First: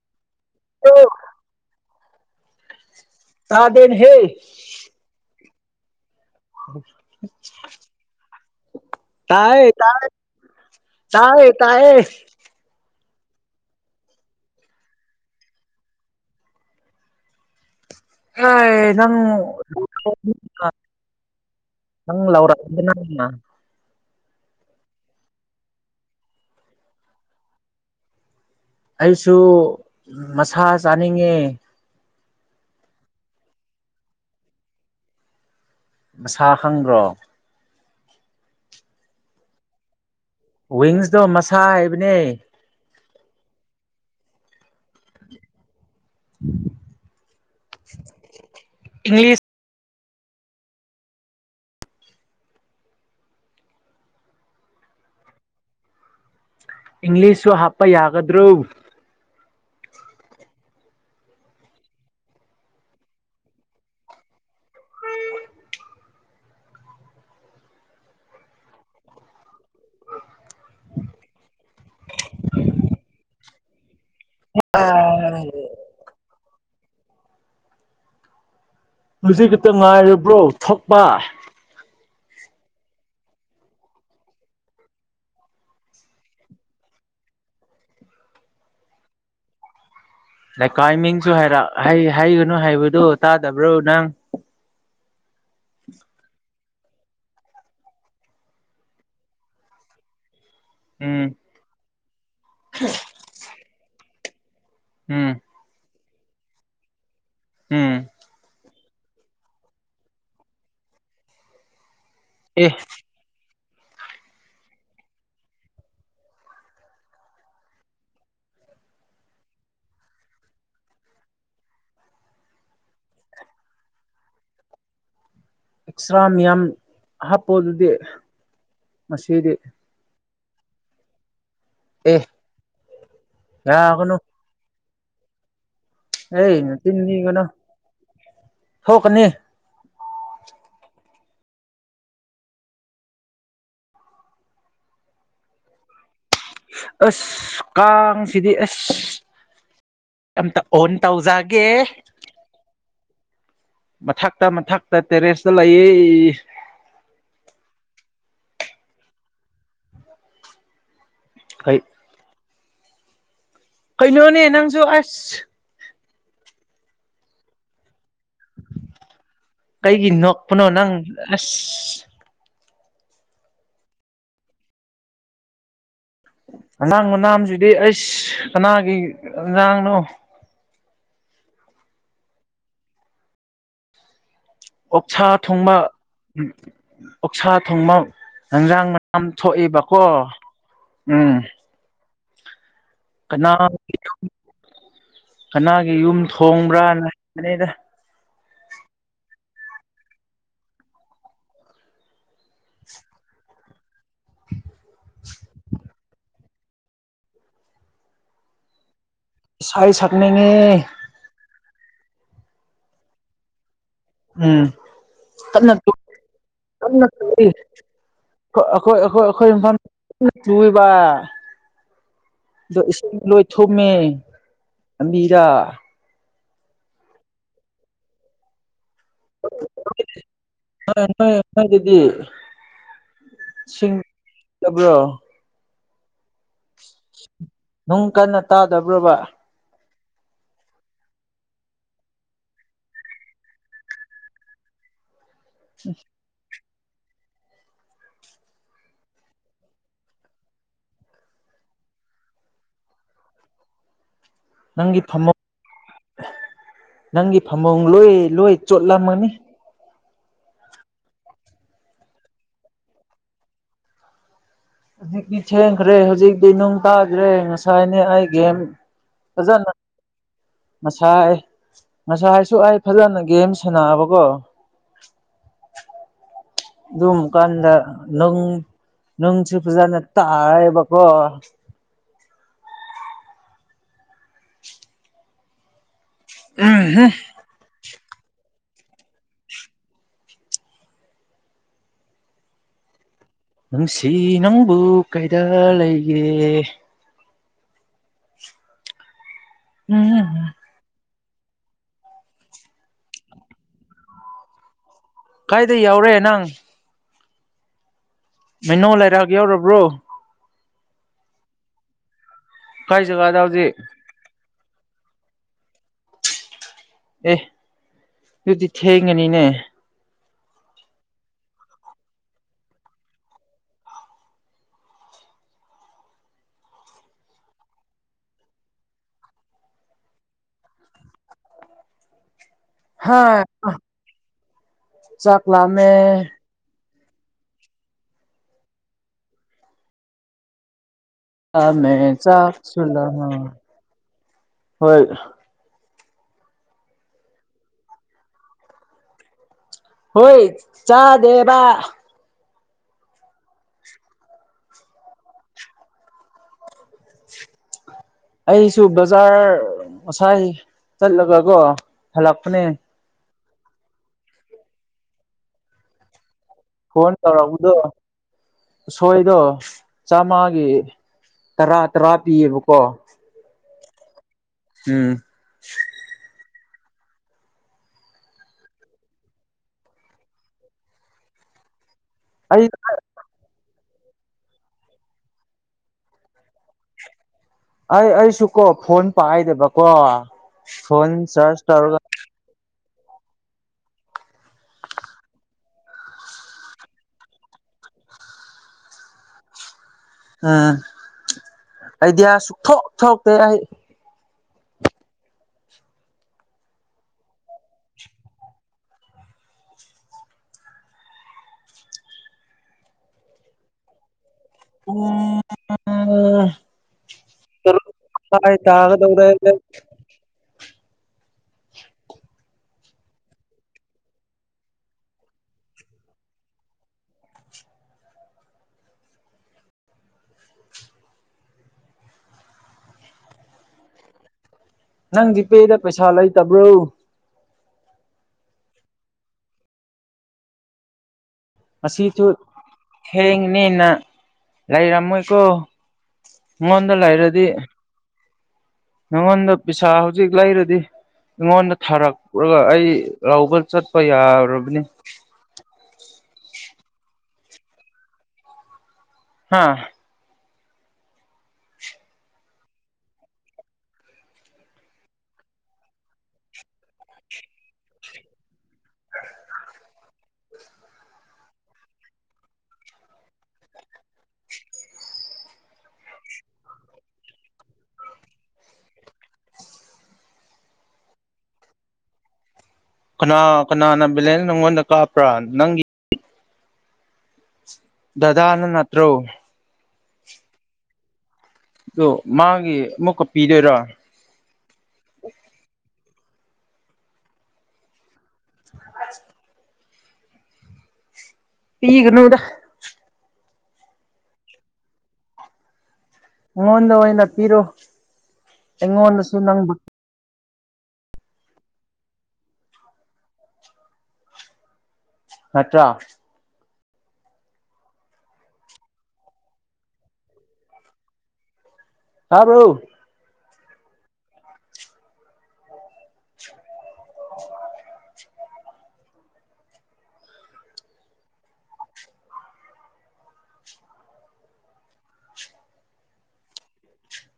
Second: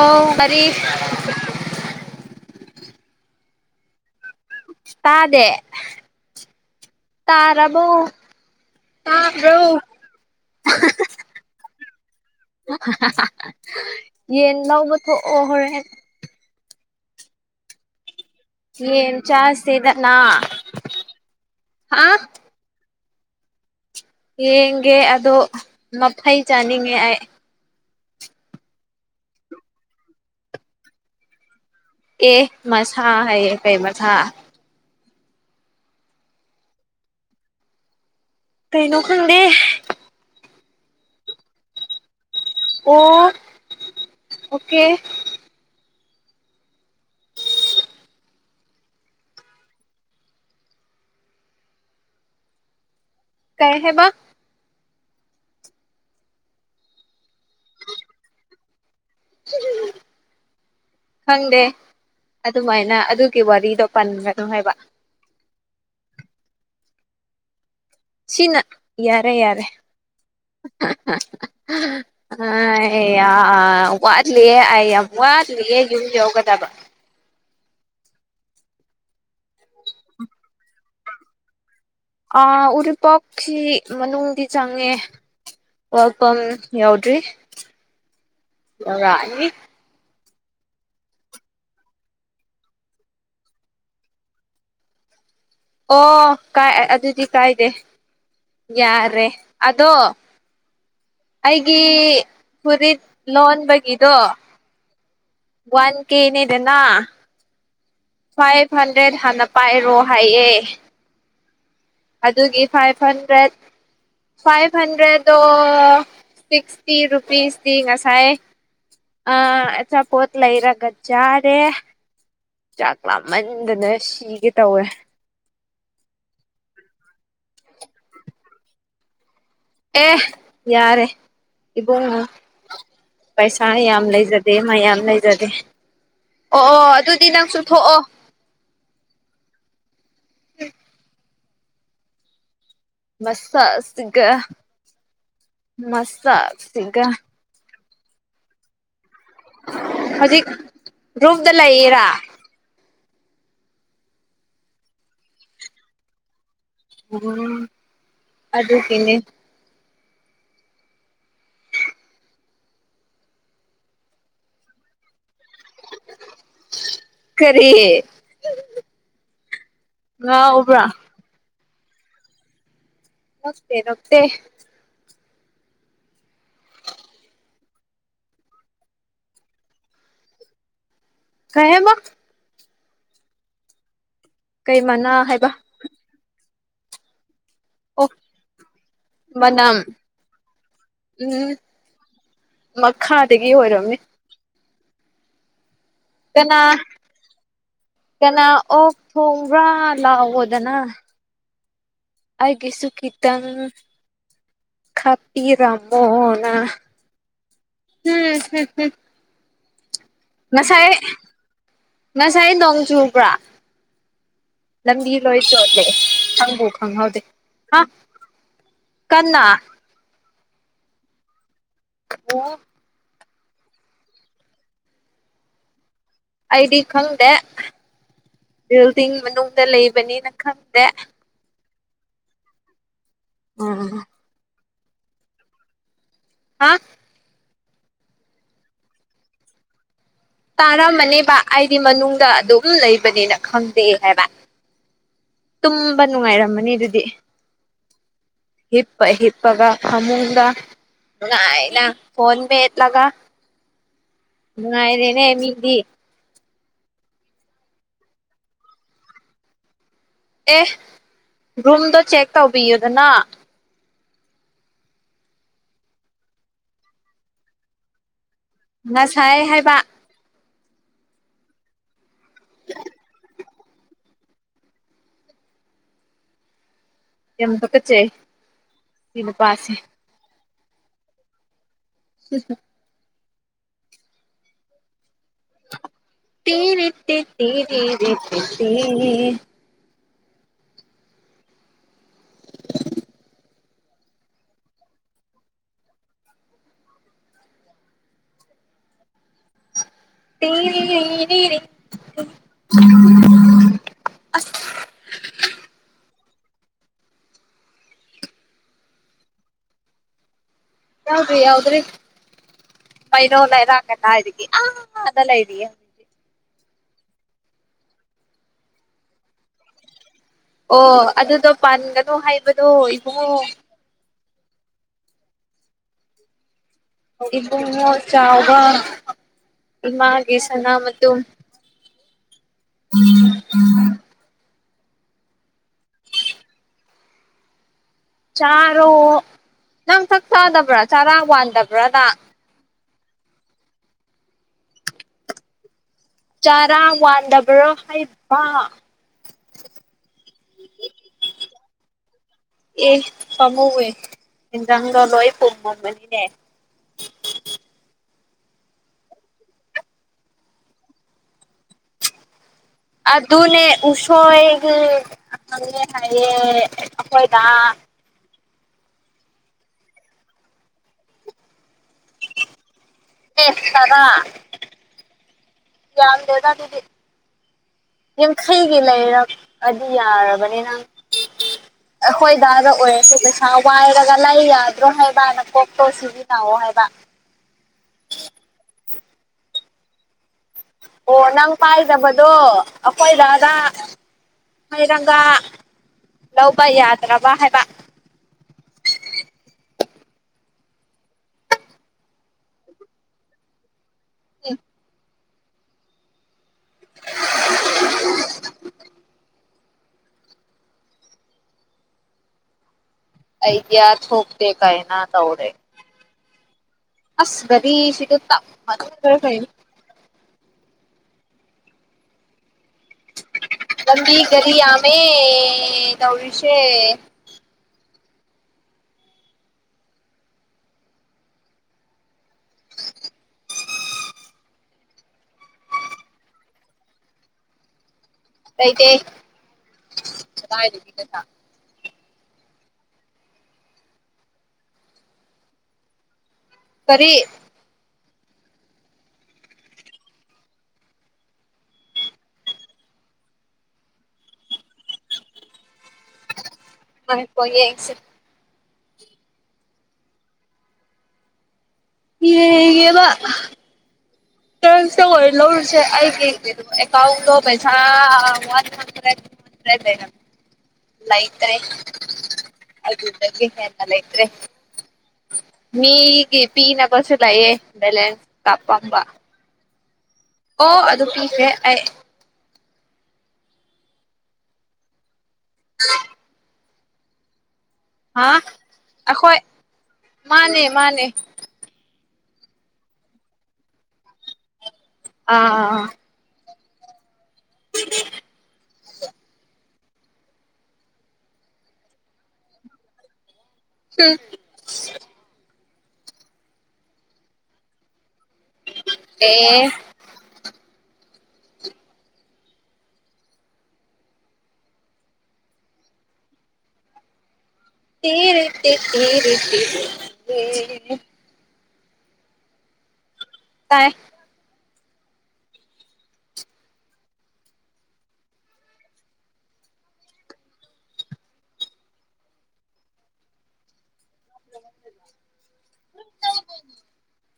ꯑꯣ ꯇꯔꯤꯐ ꯇꯥꯗꯅ ꯍꯦ ꯇꯥꯗꯦ ꯍ ꯇꯥꯔꯕꯣ ꯇꯥꯏꯥꯏ ꯇꯥꯕ꯭ꯔꯣ ꯇꯥꯏ ꯇꯥꯏꯥꯏ ꯇꯌꯦ ꯌꯦꯟ ꯂꯎꯧꯕ ꯊꯣꯛꯑꯣ ꯍꯣꯔꯦꯟ ꯍꯣꯏ ꯅꯪ ꯌꯦꯟ ꯆꯥꯁꯦꯗꯅ ꯍꯥ ꯅꯪ ꯂꯥꯎꯔ ꯎ ꯌꯦꯡꯒꯦ ꯑꯗꯣ ꯃꯐꯩ ꯆꯥꯅꯤꯡꯉꯦ ꯑꯩ ꯑꯩꯁꯨ ꯃꯁꯥ ꯆꯥꯅꯤꯡꯉꯦ ꯑꯦ ꯃꯁꯥ ꯍꯥꯏ ꯀꯩ ꯃꯁꯥ ꯃꯁꯥ ꯈꯪꯕ꯭ꯔꯣ ꯀꯩꯅꯩꯅꯣ ꯈꯪꯗꯦ ꯋꯤꯡꯁꯇꯣ ꯃꯁꯥ ꯍꯥꯏꯕꯅꯦ ꯑꯣ ꯑꯣꯀꯦ ꯏꯪꯂꯤꯁ ꯀꯩ ꯍꯦꯕ ꯏꯪꯂꯤꯁ ꯍꯥꯞꯄ ꯌꯥꯒꯗ꯭ꯔꯣ ꯎ [unintelligible] ꯈꯪꯗꯦ ꯑꯗꯨꯃꯥꯏꯅ ꯑꯗꯨꯒꯤ ꯋꯥꯔꯤꯗꯣ ꯄꯟꯒꯅꯨ ꯍꯥꯏꯕ ꯁꯤꯅ ꯌꯥꯔꯦ ꯌꯥꯔꯦ ꯑꯩꯌꯥ ꯋꯥꯠꯂꯤꯑꯦ ꯑꯩ ꯌꯥꯝ ꯋꯥꯠꯂꯤꯑ ꯌꯨꯝ ꯌꯧꯒꯗꯕ ꯃꯁꯤꯖꯤ ꯈꯤꯇꯪ ꯉꯥꯏꯔꯕ꯭ꯔꯣ ꯊꯛꯄ ꯑ ꯎꯔꯤꯄꯣꯛꯁꯤ ꯃꯅꯨꯡꯗꯤ ꯆꯪꯉꯦ ꯑꯣꯏꯜ ꯄꯝ ꯌꯥꯎꯗ꯭ꯔꯤ ꯌꯧꯔꯛꯑꯅꯤ ꯂꯩꯀꯥꯏꯃꯤꯡꯁꯨ ꯍꯥꯏꯔ ꯍꯩꯒꯅꯨ ꯍꯥꯏꯕꯗꯨꯣ ꯇꯥꯗꯕ꯭ꯔꯣ ꯅꯪ ꯑꯣ ꯀꯥꯏ ꯑꯗꯨꯗꯤ ꯀꯥꯏꯗꯦ ꯌꯥꯔꯦ ꯑꯗꯣ ꯎꯝ ꯑꯩꯒꯤ ꯐꯨꯔꯤꯠ ꯂꯣꯟꯕꯒꯤꯗꯣ ꯎꯝ ꯋꯥꯟ ꯀꯦꯅꯦꯗꯅ ꯎꯝ ꯐꯥꯏꯚ ꯍꯟꯗ꯭ꯔꯦꯠ ꯍꯥꯟꯅ ꯄꯥꯏꯔꯣ ꯍꯥꯏꯌꯦ ꯑꯗꯨꯒꯤ ꯑꯦ ꯐꯥꯏꯚ ꯍꯟꯗ꯭ꯔꯦꯠ ꯐꯥꯏꯚ ꯍꯟꯗ꯭ꯔꯦꯠꯇꯣ ꯁꯤꯁꯇꯤ ꯔꯨꯄꯤꯁ ꯉꯁꯥꯏꯥꯏ ꯑꯣ ꯂꯩꯔꯒ ꯆꯥꯔꯦ ꯆꯥꯛ ꯂꯥꯃꯟꯗꯅ ꯁꯤꯒꯦ ꯇꯧꯋꯦ ꯑꯣꯛꯁꯥ ꯃꯤꯌꯥꯝ ꯍꯥꯞꯄꯣ ꯑꯗꯨꯗꯤ ꯉꯥꯁꯤꯗꯤ ꯑꯦ ꯌꯥꯔꯦ ꯑꯦ ꯏꯕꯨꯡꯅ ꯄꯩꯁꯥ ꯌꯥꯝ ꯌꯥꯒꯅꯨ ꯂꯩꯖꯗꯦ ꯃꯌꯥꯝ ꯂꯩꯖꯗꯦ ꯑꯩ ꯑꯣ ꯑꯣ ꯅꯆꯤꯟ ꯑꯗꯨꯗꯤ ꯊꯤꯒꯅꯨ ꯅꯪꯁꯨꯨ ꯊꯣꯛꯑꯣ ꯊꯣꯛꯀꯅꯤ ꯎꯝ ꯃꯁꯛ ꯁꯤꯒ ꯃꯁꯥ ꯁꯤꯒ ꯑꯁ ꯀꯥꯡꯁꯤꯗꯤ ꯑꯁ ꯍꯧꯖꯤꯛ ꯑꯝꯇ ꯑꯣꯟ ꯔꯨꯝꯗ ꯇꯧꯖꯒꯦ ꯂꯩꯔꯥ ꯃꯊꯛꯇ ꯃꯊꯛꯇ ꯇꯦꯔꯦꯁꯇ ꯂꯩ ꯎꯝ ꯑꯗꯨꯒꯤꯅꯦ ꯑꯩꯣꯏ [unintelligible] ꯀꯩꯅꯣꯅꯦ ꯅꯪꯁꯨ ꯑꯁ ꯀꯔꯤ ꯀꯩꯒꯤ ꯅꯣꯛꯄꯅꯣ ꯉꯥꯎꯕ꯭ꯔꯥ ꯅꯪ ꯑꯁ ꯄꯛꯇꯦ ꯄꯛꯇꯦ ꯑꯉꯥꯡ ꯃꯅꯥꯝꯁꯤꯗꯤ ꯑꯩꯁ ꯀꯅꯥꯒꯤ ꯑꯉꯥꯡꯅꯣ ꯀꯩ ꯍꯥꯏꯕ ꯀꯩ ꯃꯅꯥ ꯑꯣꯛꯁꯥ ꯍꯥꯏꯕ ꯊꯣꯡꯕ ꯎ ꯑꯣꯛꯁꯥ ꯊꯣꯡꯕ ꯑꯣ ꯍꯦꯟꯖꯥꯡ ꯃꯌꯥꯝ ꯃꯅꯝ ꯊꯣꯛꯑꯦꯕꯀꯣ ꯎꯝ ꯃꯈꯥꯗꯒꯤ ꯑꯣꯏꯔꯝꯃꯦ ꯀꯅꯥꯒ ꯀꯅꯥ ꯀꯅꯥ ꯑꯣꯛ ꯊꯣꯡ ꯄꯨꯔꯥ ꯂꯥꯛꯑꯣꯗꯅ ꯑꯩꯒꯤꯁꯨ ꯈꯤꯇꯪ ꯈꯄꯤꯤꯔꯃꯣꯅ [unintelligible] ꯎꯝ ꯁꯥꯏꯌꯦ ꯁꯥꯏꯌꯦ ꯉꯁꯥꯏ ꯉꯁꯥꯏ ꯅꯣꯡ ꯆꯨꯕ꯭ꯔꯥ ꯎꯝ ꯂꯝꯕꯤ ꯂꯣꯏ ꯀꯟꯅ ꯆꯣꯠꯂꯦ ꯈꯪꯕꯨ ꯀꯟꯅ ꯈꯪꯍꯧꯗꯦ ꯆꯨꯏ ꯑꯩꯈꯣꯏ ꯑꯩꯈꯣꯏ ꯀꯟꯅ ꯑꯩꯈꯣꯏ ꯏꯝ [unintelligible] ꯇꯏꯕ ꯑꯣ ꯏꯁꯀꯨ ꯂꯣꯏ [unintelligible] ꯊꯨꯝꯃꯦꯕꯤꯔꯥ ꯑꯩꯗꯤ ꯈꯪꯗꯦ ꯕꯤꯜꯗꯤꯡ ꯃꯅꯨꯡꯗ ꯂꯩꯕꯅꯤꯅ ꯈꯪꯗꯦ ꯗꯤ ꯎꯝ ꯁꯤꯡꯗꯕ꯭ꯔꯣ ꯍꯥ ꯅꯨꯡ ꯀꯟꯅ ꯇꯥꯗꯕ꯭ꯔꯣꯕ ꯇꯥꯔꯝꯃꯅꯦꯕ ꯑꯩꯗꯤ ꯃꯅꯨꯡꯗ ꯑꯗꯨꯝ ꯂꯩꯕꯅꯦꯅ ꯈꯪꯗꯦ ꯍꯥꯏꯕ ꯇꯨꯝꯕ ꯅꯨꯡꯉꯥꯏꯔꯝꯃꯅꯤ ꯑꯗꯨꯗꯤ ꯍꯤꯄ ꯍꯤꯞꯄꯒ ꯈꯃꯨꯡꯒ ꯀꯥꯏꯅ ꯐꯣꯟꯣꯟ ꯄꯦ ꯌꯦꯠ ꯂ ꯀ ꯅꯪꯒꯤ ꯉꯅꯨꯡꯥꯏꯗꯦꯅꯦ ꯐꯃꯨꯡ ꯃꯤꯗꯤ ꯅꯪꯒꯤ ꯐꯃꯨꯡ ꯂꯣꯏ ꯂꯣꯏ ꯆꯣꯠꯂꯝꯃꯅꯤ ꯑꯦ ꯔꯨꯝꯗꯣ ꯆꯦꯛ ꯇꯧꯕꯤꯌꯨꯗꯅ ꯍꯧꯖꯤꯛꯇꯤ ꯊꯦꯡꯈ꯭ꯔꯦ ꯍꯧꯖꯤꯛꯇꯤ ꯅꯨꯡ ꯇꯥꯈ꯭ꯔꯦ ꯉꯁꯥꯏꯅꯦ ꯑꯩ ꯉꯁꯥꯏ ꯍꯥꯏꯕ ꯃꯁꯑ ꯉꯁꯥꯏ ꯍꯥꯏꯁꯨ ꯑꯩ ꯐꯖꯅ ꯒꯦꯝ ꯁꯥꯟꯅꯑꯕꯀꯣ [inaudible] ꯑꯗꯨ ꯌꯥꯝ ꯀꯥꯟꯗ ꯇꯨꯀꯠꯆꯩ ꯅ ꯁꯤ ꯅꯪꯁꯨ ꯅꯨꯄꯥꯁꯦ ꯐꯖꯥꯅ ꯇ ꯑꯥꯑꯕꯀꯣ ꯁꯤ ꯇꯦꯦ ꯎꯝꯍꯨꯝ ꯇꯦ ꯇꯦ ꯇꯦ ꯇ ꯅꯨꯡꯁꯤ ꯅꯪꯕꯨ ꯀꯩꯗ ꯂꯩꯒꯦ ꯎꯝ ꯇꯔꯤ ꯑꯁ ꯀꯥꯏꯗ ꯌꯥꯎꯔꯦ ꯅꯪ ꯃꯤꯩꯅꯣ ꯂꯩꯔꯛꯑꯒ ꯌꯎꯔꯕ꯭ꯔꯣ ꯌꯥꯎꯗ꯭ꯔꯤ ꯌꯥꯎꯗ꯭ꯔꯔꯤ ꯀꯥꯏ ꯃꯩꯗ ꯖꯒꯥꯗ ꯍꯧꯖꯤꯛ ꯑꯣꯂꯥꯏꯗꯒꯅ ꯍꯥꯏ ꯑ ꯑꯗꯂ ꯏꯑꯦꯗꯤ ꯑꯦ ꯑꯗꯨꯗꯤ ꯊꯦꯡꯉꯅꯤꯅꯦ ꯑꯣ ꯑꯗꯨꯗꯣ ꯄꯥꯟꯒꯅꯨ ꯍꯥꯏꯕꯗꯣ ꯏꯕꯨꯡꯉꯣ ꯉ ꯆꯕꯅ ꯎ ꯃꯥꯒꯤꯦ ꯁꯅꯥ ꯃ [unintelligible] [inaudible] ꯍꯥ ꯆꯂꯃꯦ ꯆꯥꯔꯣ ꯅꯪ ꯆꯛ ꯆꯥꯗꯕ꯭ꯔꯥ ꯆꯥꯔꯥ ꯂꯥꯝꯃꯦ ꯋꯥꯟꯗꯕ꯭ꯔꯥꯅ ꯆꯥꯛꯁꯨ ꯍꯣꯏ ꯆꯥꯔꯥ ꯋꯥꯟꯗꯕ꯭ꯔꯣ ꯍꯩꯕ ꯍꯣꯏ ꯆꯥꯗꯦꯕ ꯑꯦ ꯈꯥꯃꯧꯋꯏ ꯌꯦꯟꯖꯥꯡꯗꯣ ꯂꯣꯏ ꯄꯨꯝꯃꯝꯃꯅꯤꯅꯦ [inaudible] ꯑꯩꯁꯨ ꯕꯖꯥꯔ ꯉꯁꯥꯏ ꯆꯠꯂꯒꯀꯣ ꯍꯜꯂꯛꯄꯅꯦ ꯑꯗꯨ ꯑꯗꯨꯅꯦ ꯎꯁꯣꯏꯒꯤ ꯍꯥꯏꯌꯦ ꯐꯣꯟ ꯑꯩꯈꯣꯏꯗ ꯇꯧꯔꯕꯨꯗꯣ ꯑꯁꯣꯏꯗꯣ ꯆꯥꯃꯒꯤ ꯇꯔꯥ ꯇꯔꯥ ꯄꯤꯌꯦꯕꯀꯣ ꯁ ꯇꯗꯥ ꯎꯝ ꯌꯥꯗꯦꯗꯗꯗꯗꯤ ꯌꯥꯡꯈꯩꯒꯤ ꯂꯩꯔꯕ ꯑꯗꯨ ꯌꯥꯔꯕꯅꯤ ꯅꯪ ꯑꯩ ꯑꯩꯈꯣꯏꯗꯥꯗ ꯑꯣꯏꯔꯁ ꯄꯩꯁꯥ ꯋꯥꯏꯔꯒ ꯂꯥꯏ ꯌꯥꯗ꯭ꯔꯣ ꯍꯥꯏꯕꯅ ꯀꯣꯛꯇꯣ ꯁꯤꯕꯤ ꯇꯥꯛꯑꯣ ꯍꯥꯏꯕ ꯑꯩ ꯑꯩꯁꯨ ꯀꯣ ꯐꯣꯟ ꯄꯥꯥꯏꯗꯕꯀꯣ ꯑꯣ ꯅꯪ ꯄꯥꯏꯖꯕꯗꯣ ꯑꯩꯈꯣꯏ ꯔꯥꯗꯥ ꯃꯣꯏꯔꯪꯒꯥ ꯂꯧꯕ ꯌꯥꯗ꯭ꯔꯕ ꯍꯥꯏꯕ ꯎꯝ ꯑꯗꯤꯌꯥ ꯁꯛꯊꯣꯛ ꯊꯣꯛꯣꯛꯇ ꯑꯩ ꯎ ꯑꯗꯤ ꯊꯣꯛ ꯊꯣꯛꯄꯇ ꯀꯥꯏꯅꯥ ꯇꯧꯔꯦ ꯎꯝ ꯑꯁꯒꯔꯤ ꯁꯤꯒ ꯇ ꯇꯥꯏ ꯀ ꯇꯥꯒꯗꯧꯔꯦ ꯐ ꯂꯝꯕꯤꯤ ꯔꯤ ꯌꯥꯃꯦ ꯅꯧꯔꯤꯁꯦ ꯅꯪꯗꯤ ꯄꯦꯗ ꯄꯩꯁꯥ ꯂꯩꯇꯕ꯭ꯔꯣ ꯩ ꯑꯁꯤꯁꯨ ꯊꯦꯡꯅꯤꯅ ꯂꯩꯔꯝꯃꯣꯏꯀꯣ ꯃꯗ ꯀꯔꯤ ꯂꯩꯥꯏꯔꯗꯤ ꯅꯪꯉꯣꯟꯗ ꯄꯩꯁꯥ ꯍꯧꯖꯤꯛ ꯂꯩꯔꯗꯤ ꯑꯩꯉꯣꯟꯗ ꯊꯥꯔꯛꯄꯒ ꯑꯩ ꯂꯧꯕ ꯆꯠꯄ ꯌꯥꯔꯕꯅꯤ ꯑ ꯌꯥꯁ ꯍꯥꯥ ꯍ ꯍꯒꯕ ꯀꯟꯁꯇ ꯑꯣꯏꯅ ꯂꯧꯔꯨꯁꯦ ꯑꯩꯒꯤ ꯀ ꯑꯦꯀꯥꯎꯟꯗꯣ ꯄꯩꯁꯥ ꯋꯥ ꯖꯒ ꯂ ꯂꯩꯇ꯭ꯔꯦ ꯑꯗꯨꯗꯤ ꯂꯩꯩꯇꯦ ꯃꯤꯒ ꯄꯤꯅ ꯁꯂꯌꯦꯦ ꯕꯂꯦꯟꯁ ꯀꯄꯝꯕ ꯑꯣ ꯑꯗꯨ ꯄꯤꯤꯁꯦ ꯀꯅꯥ ꯀꯅꯥꯅ ꯕꯦꯂꯦꯟꯁ ꯅꯪꯉꯣꯟꯗ ꯀꯥꯞꯄ꯭ꯔꯥ ꯅꯪꯒꯤ ꯍꯥ ꯗꯗꯥꯅ ꯅꯠꯇ꯭ꯔꯣ ꯑꯩꯈꯣꯏ ꯃꯥꯅꯦ ꯃꯥꯅꯦ ꯑꯣ ꯃꯥꯒꯤ ꯑꯃꯨꯛꯀ ꯄꯤꯗꯣꯏꯔꯥ ꯑꯥ ꯑꯥ ꯑ ꯎ ꯏꯒꯅꯣꯗ ꯐ ꯑꯩꯉꯣꯟꯗ ꯑꯣꯏꯅ ꯄꯤꯔꯣ ꯑꯩꯉꯣꯟꯗꯁꯨ ꯑꯦ ꯅꯪꯕꯨ ꯃꯠꯇꯥ ꯊꯔꯦꯔ ꯍꯥꯥꯕꯥꯎ ꯇꯥꯏ [inaudible] [inaudible]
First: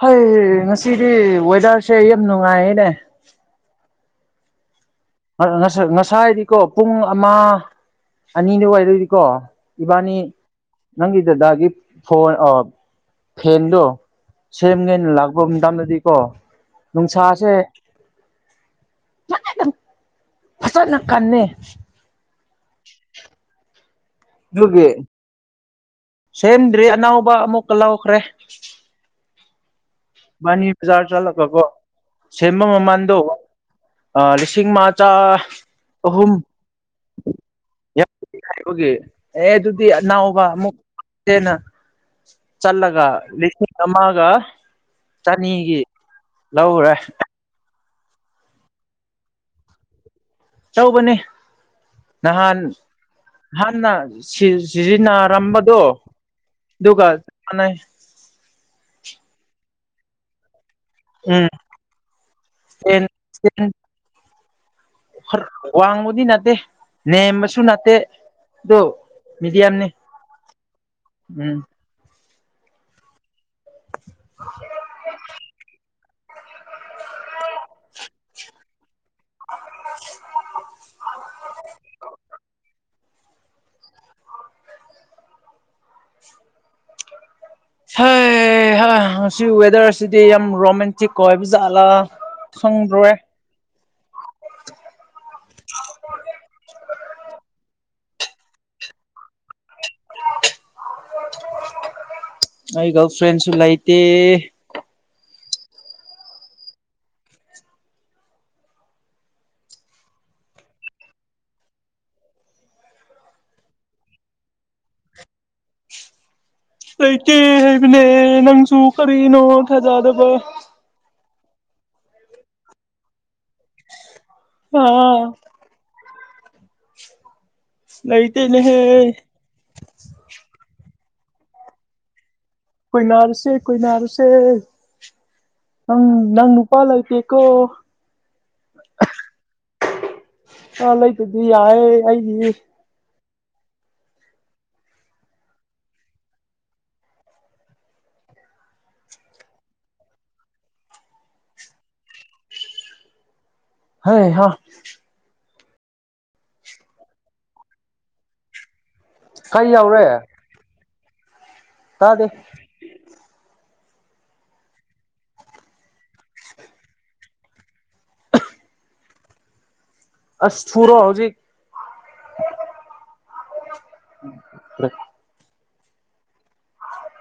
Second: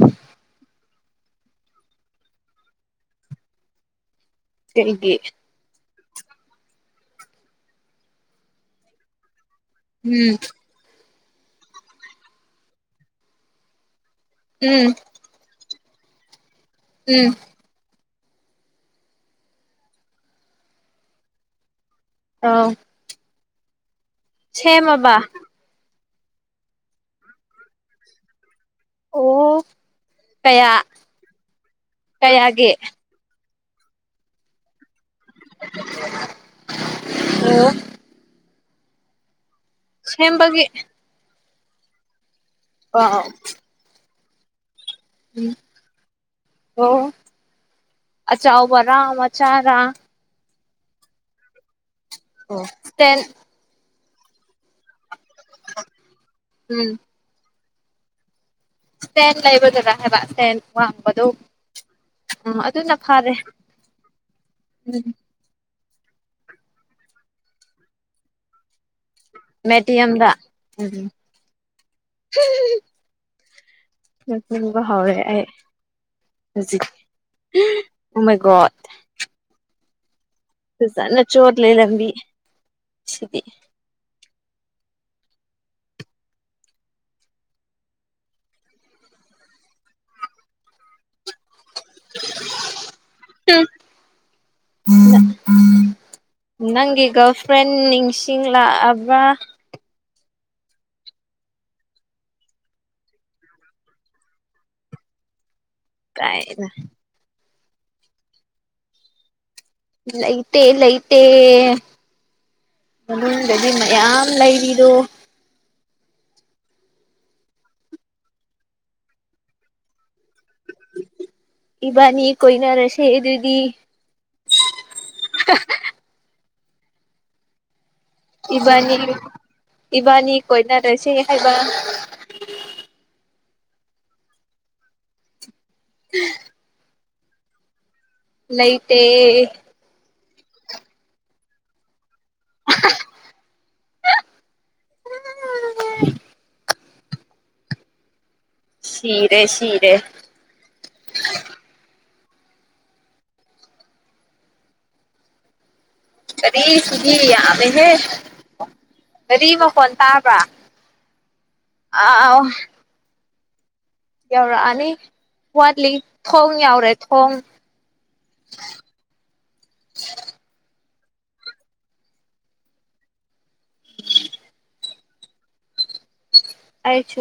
ꯍꯣꯏ ꯉꯁꯤꯗꯤ ꯋꯦꯗꯔꯁꯦ ꯌꯥꯝ ꯅꯨꯡꯉꯥꯏꯌꯦꯅꯦ ꯀꯩꯒꯤ ꯉꯁꯥꯏ ꯉꯁꯥꯏ ꯍꯥꯏꯗꯤꯀꯣ ꯄꯨꯡ ꯑꯃ ꯑꯅꯤꯗꯨ ꯑꯣꯏꯏꯗꯣꯏꯗꯤꯀꯣ ꯏꯕꯥꯅꯤ ꯎꯝ ꯅꯪꯒꯤ ꯗꯗꯥꯒꯤ ꯐꯣꯟ ꯐꯦꯟꯗꯣ ꯎꯝ ꯁꯦꯝꯒꯦꯅ ꯂꯥꯛꯄ ꯃꯇꯝꯗꯗꯤ ꯀꯣ ꯎꯝ ꯅꯨꯡꯁꯥꯁꯦ ꯃ ꯐꯁꯅ ꯀꯅꯦ ꯑꯥꯎ ꯑꯗꯨꯒꯤ ꯁꯃꯕꯥ ꯁꯦꯝꯗ꯭ꯔꯤ ꯑꯅꯥꯕ ꯑꯃꯨꯛꯀ ꯂꯥꯎꯈ꯭ꯔꯦ ꯑꯣ ꯕꯥꯅꯤ ꯀꯌꯥ ꯕꯖꯥꯔ ꯆꯠꯂꯒꯀꯣ ꯁꯦꯝꯕ ꯀꯌꯥꯒꯤ ꯃꯃꯜꯗꯣ ꯂꯤꯁꯤꯡ ꯑꯃ ꯆ ꯑꯍꯨꯝ ꯑꯣ ꯌꯥ ꯍꯥꯏꯕꯒꯤ ꯑꯦ ꯑꯗꯨꯗꯤꯅꯥꯎꯕ ꯁꯦꯝꯕꯒꯤ ꯑꯃꯨꯛꯦꯅ ꯆꯂꯒ ꯑꯥ ꯂꯤ ꯃꯥꯒ ꯆꯅꯤꯒꯤ ꯂꯧ꯭ꯔꯦ ꯑꯆꯥꯥꯎꯕꯔꯝ ꯑꯆꯥꯔ ꯑꯧꯕꯅꯤ ꯅꯍꯥꯟ ꯏꯁꯇꯦꯟ ꯅꯍꯥꯟꯅ ꯁꯤꯖꯤꯟꯅ ꯑꯔꯝꯕꯗꯣ ꯑꯗꯨꯒꯗꯨꯒ ꯁꯦꯟ ꯂꯩꯕ ꯗꯗꯥ ꯍꯥꯏꯕ ꯁꯦꯟ ꯋꯥꯡꯕꯗꯣ ꯎꯝ ꯎꯝ ꯑꯗꯨꯅ ꯁꯇꯦꯟ ꯐꯥꯔꯦ ꯋꯥꯡꯃꯗꯤ ꯅꯠꯇꯦ ꯅꯦꯝꯕꯁꯨ ꯅꯠꯇꯦ ꯑꯗꯨꯣ ꯃꯤꯗꯤꯌꯥꯅꯤ ꯃꯦꯗꯤꯌꯝꯗ ꯎꯝ ꯎꯝ [unintelligible] ꯕ ꯍꯧꯥꯎꯔꯦ ꯍꯧꯖꯤꯃꯩꯒꯠ [unintelligible] ꯅ ꯆꯣꯠ ꯂꯩ ꯂꯝꯕꯤ ꯁꯤꯗꯤ ꯍ ꯍ ꯁꯤ ꯋꯦꯗꯔꯁꯤꯗꯤ ꯌꯥꯝ ꯔꯣꯃꯦꯟꯇꯤꯛ ꯀꯣꯏꯕꯨꯖꯥꯠꯂꯥ ꯁꯪꯗ꯭ꯔꯣꯔꯦ ꯎꯝꯝ ꯒꯥꯔꯜꯐ꯭ꯔꯦꯟ ꯅꯤꯡꯁꯤꯡꯂꯛꯑꯕ ꯑꯩ ꯒꯜ ꯐ꯭ꯔꯦꯟꯁꯨ ꯂꯥꯏꯇ ꯀꯥꯏꯅ ꯂꯩ ꯂꯩꯇꯦ ꯂꯩ ꯂꯩꯇꯦ ꯃ ꯑꯗꯨꯗꯤ ꯃꯌꯥꯝꯌꯥꯝ ꯂꯩꯔꯤꯗꯣ ꯂꯩꯀꯦ ꯍꯥꯏꯕꯅꯦ ꯅꯪꯁꯨ ꯀꯔꯤꯅꯣ ꯊꯥꯖꯗꯕ ꯏꯕꯥꯅꯤ ꯀꯣꯏꯅ ꯔꯁꯦ ꯑꯗꯨꯗꯤ ꯑ ꯂꯩꯇꯦꯅꯦꯍꯦ ꯏꯕꯥꯅꯤ ꯏꯕꯥꯅꯤ ꯀꯣꯏꯅꯔꯣꯏꯁ ꯍꯥꯏꯕ ꯀꯣꯏ ꯅꯥꯔꯨꯁꯦ ꯀꯣꯏꯅꯅꯥꯔꯨꯁꯦ ꯅꯪ ꯅꯪ ꯅꯨꯄꯥ ꯂꯩꯇꯦ ꯀꯑꯣ ꯂ ꯂꯩꯇꯦ ꯑꯥ ꯂꯩꯇꯗꯤ ꯌꯥꯏꯑꯦ ꯑꯩꯗꯤ [unintelligible] ꯆꯤꯔꯦ ꯆꯤꯔꯦ ꯍ ꯍꯥ ꯀꯔꯤ ꯁꯨꯒꯤ ꯑ ꯍꯦ ꯔꯤ ꯀꯥꯏ ꯃꯈ ꯐꯣꯟ ꯌꯧꯔꯦ ꯇꯥꯕ꯭ꯔꯥ ꯇꯥꯗꯦ ꯑ ꯌꯥꯎꯔꯥ ꯑ ꯋꯥꯂꯤ ꯊꯣꯡꯣꯡ ꯌꯥꯎꯔꯦ ꯊꯣꯡ ꯊꯣꯡ [unintelligible] ꯑ ꯊꯨꯔꯣ ꯍꯧꯖꯤ [unintelligible] ꯑꯁꯨ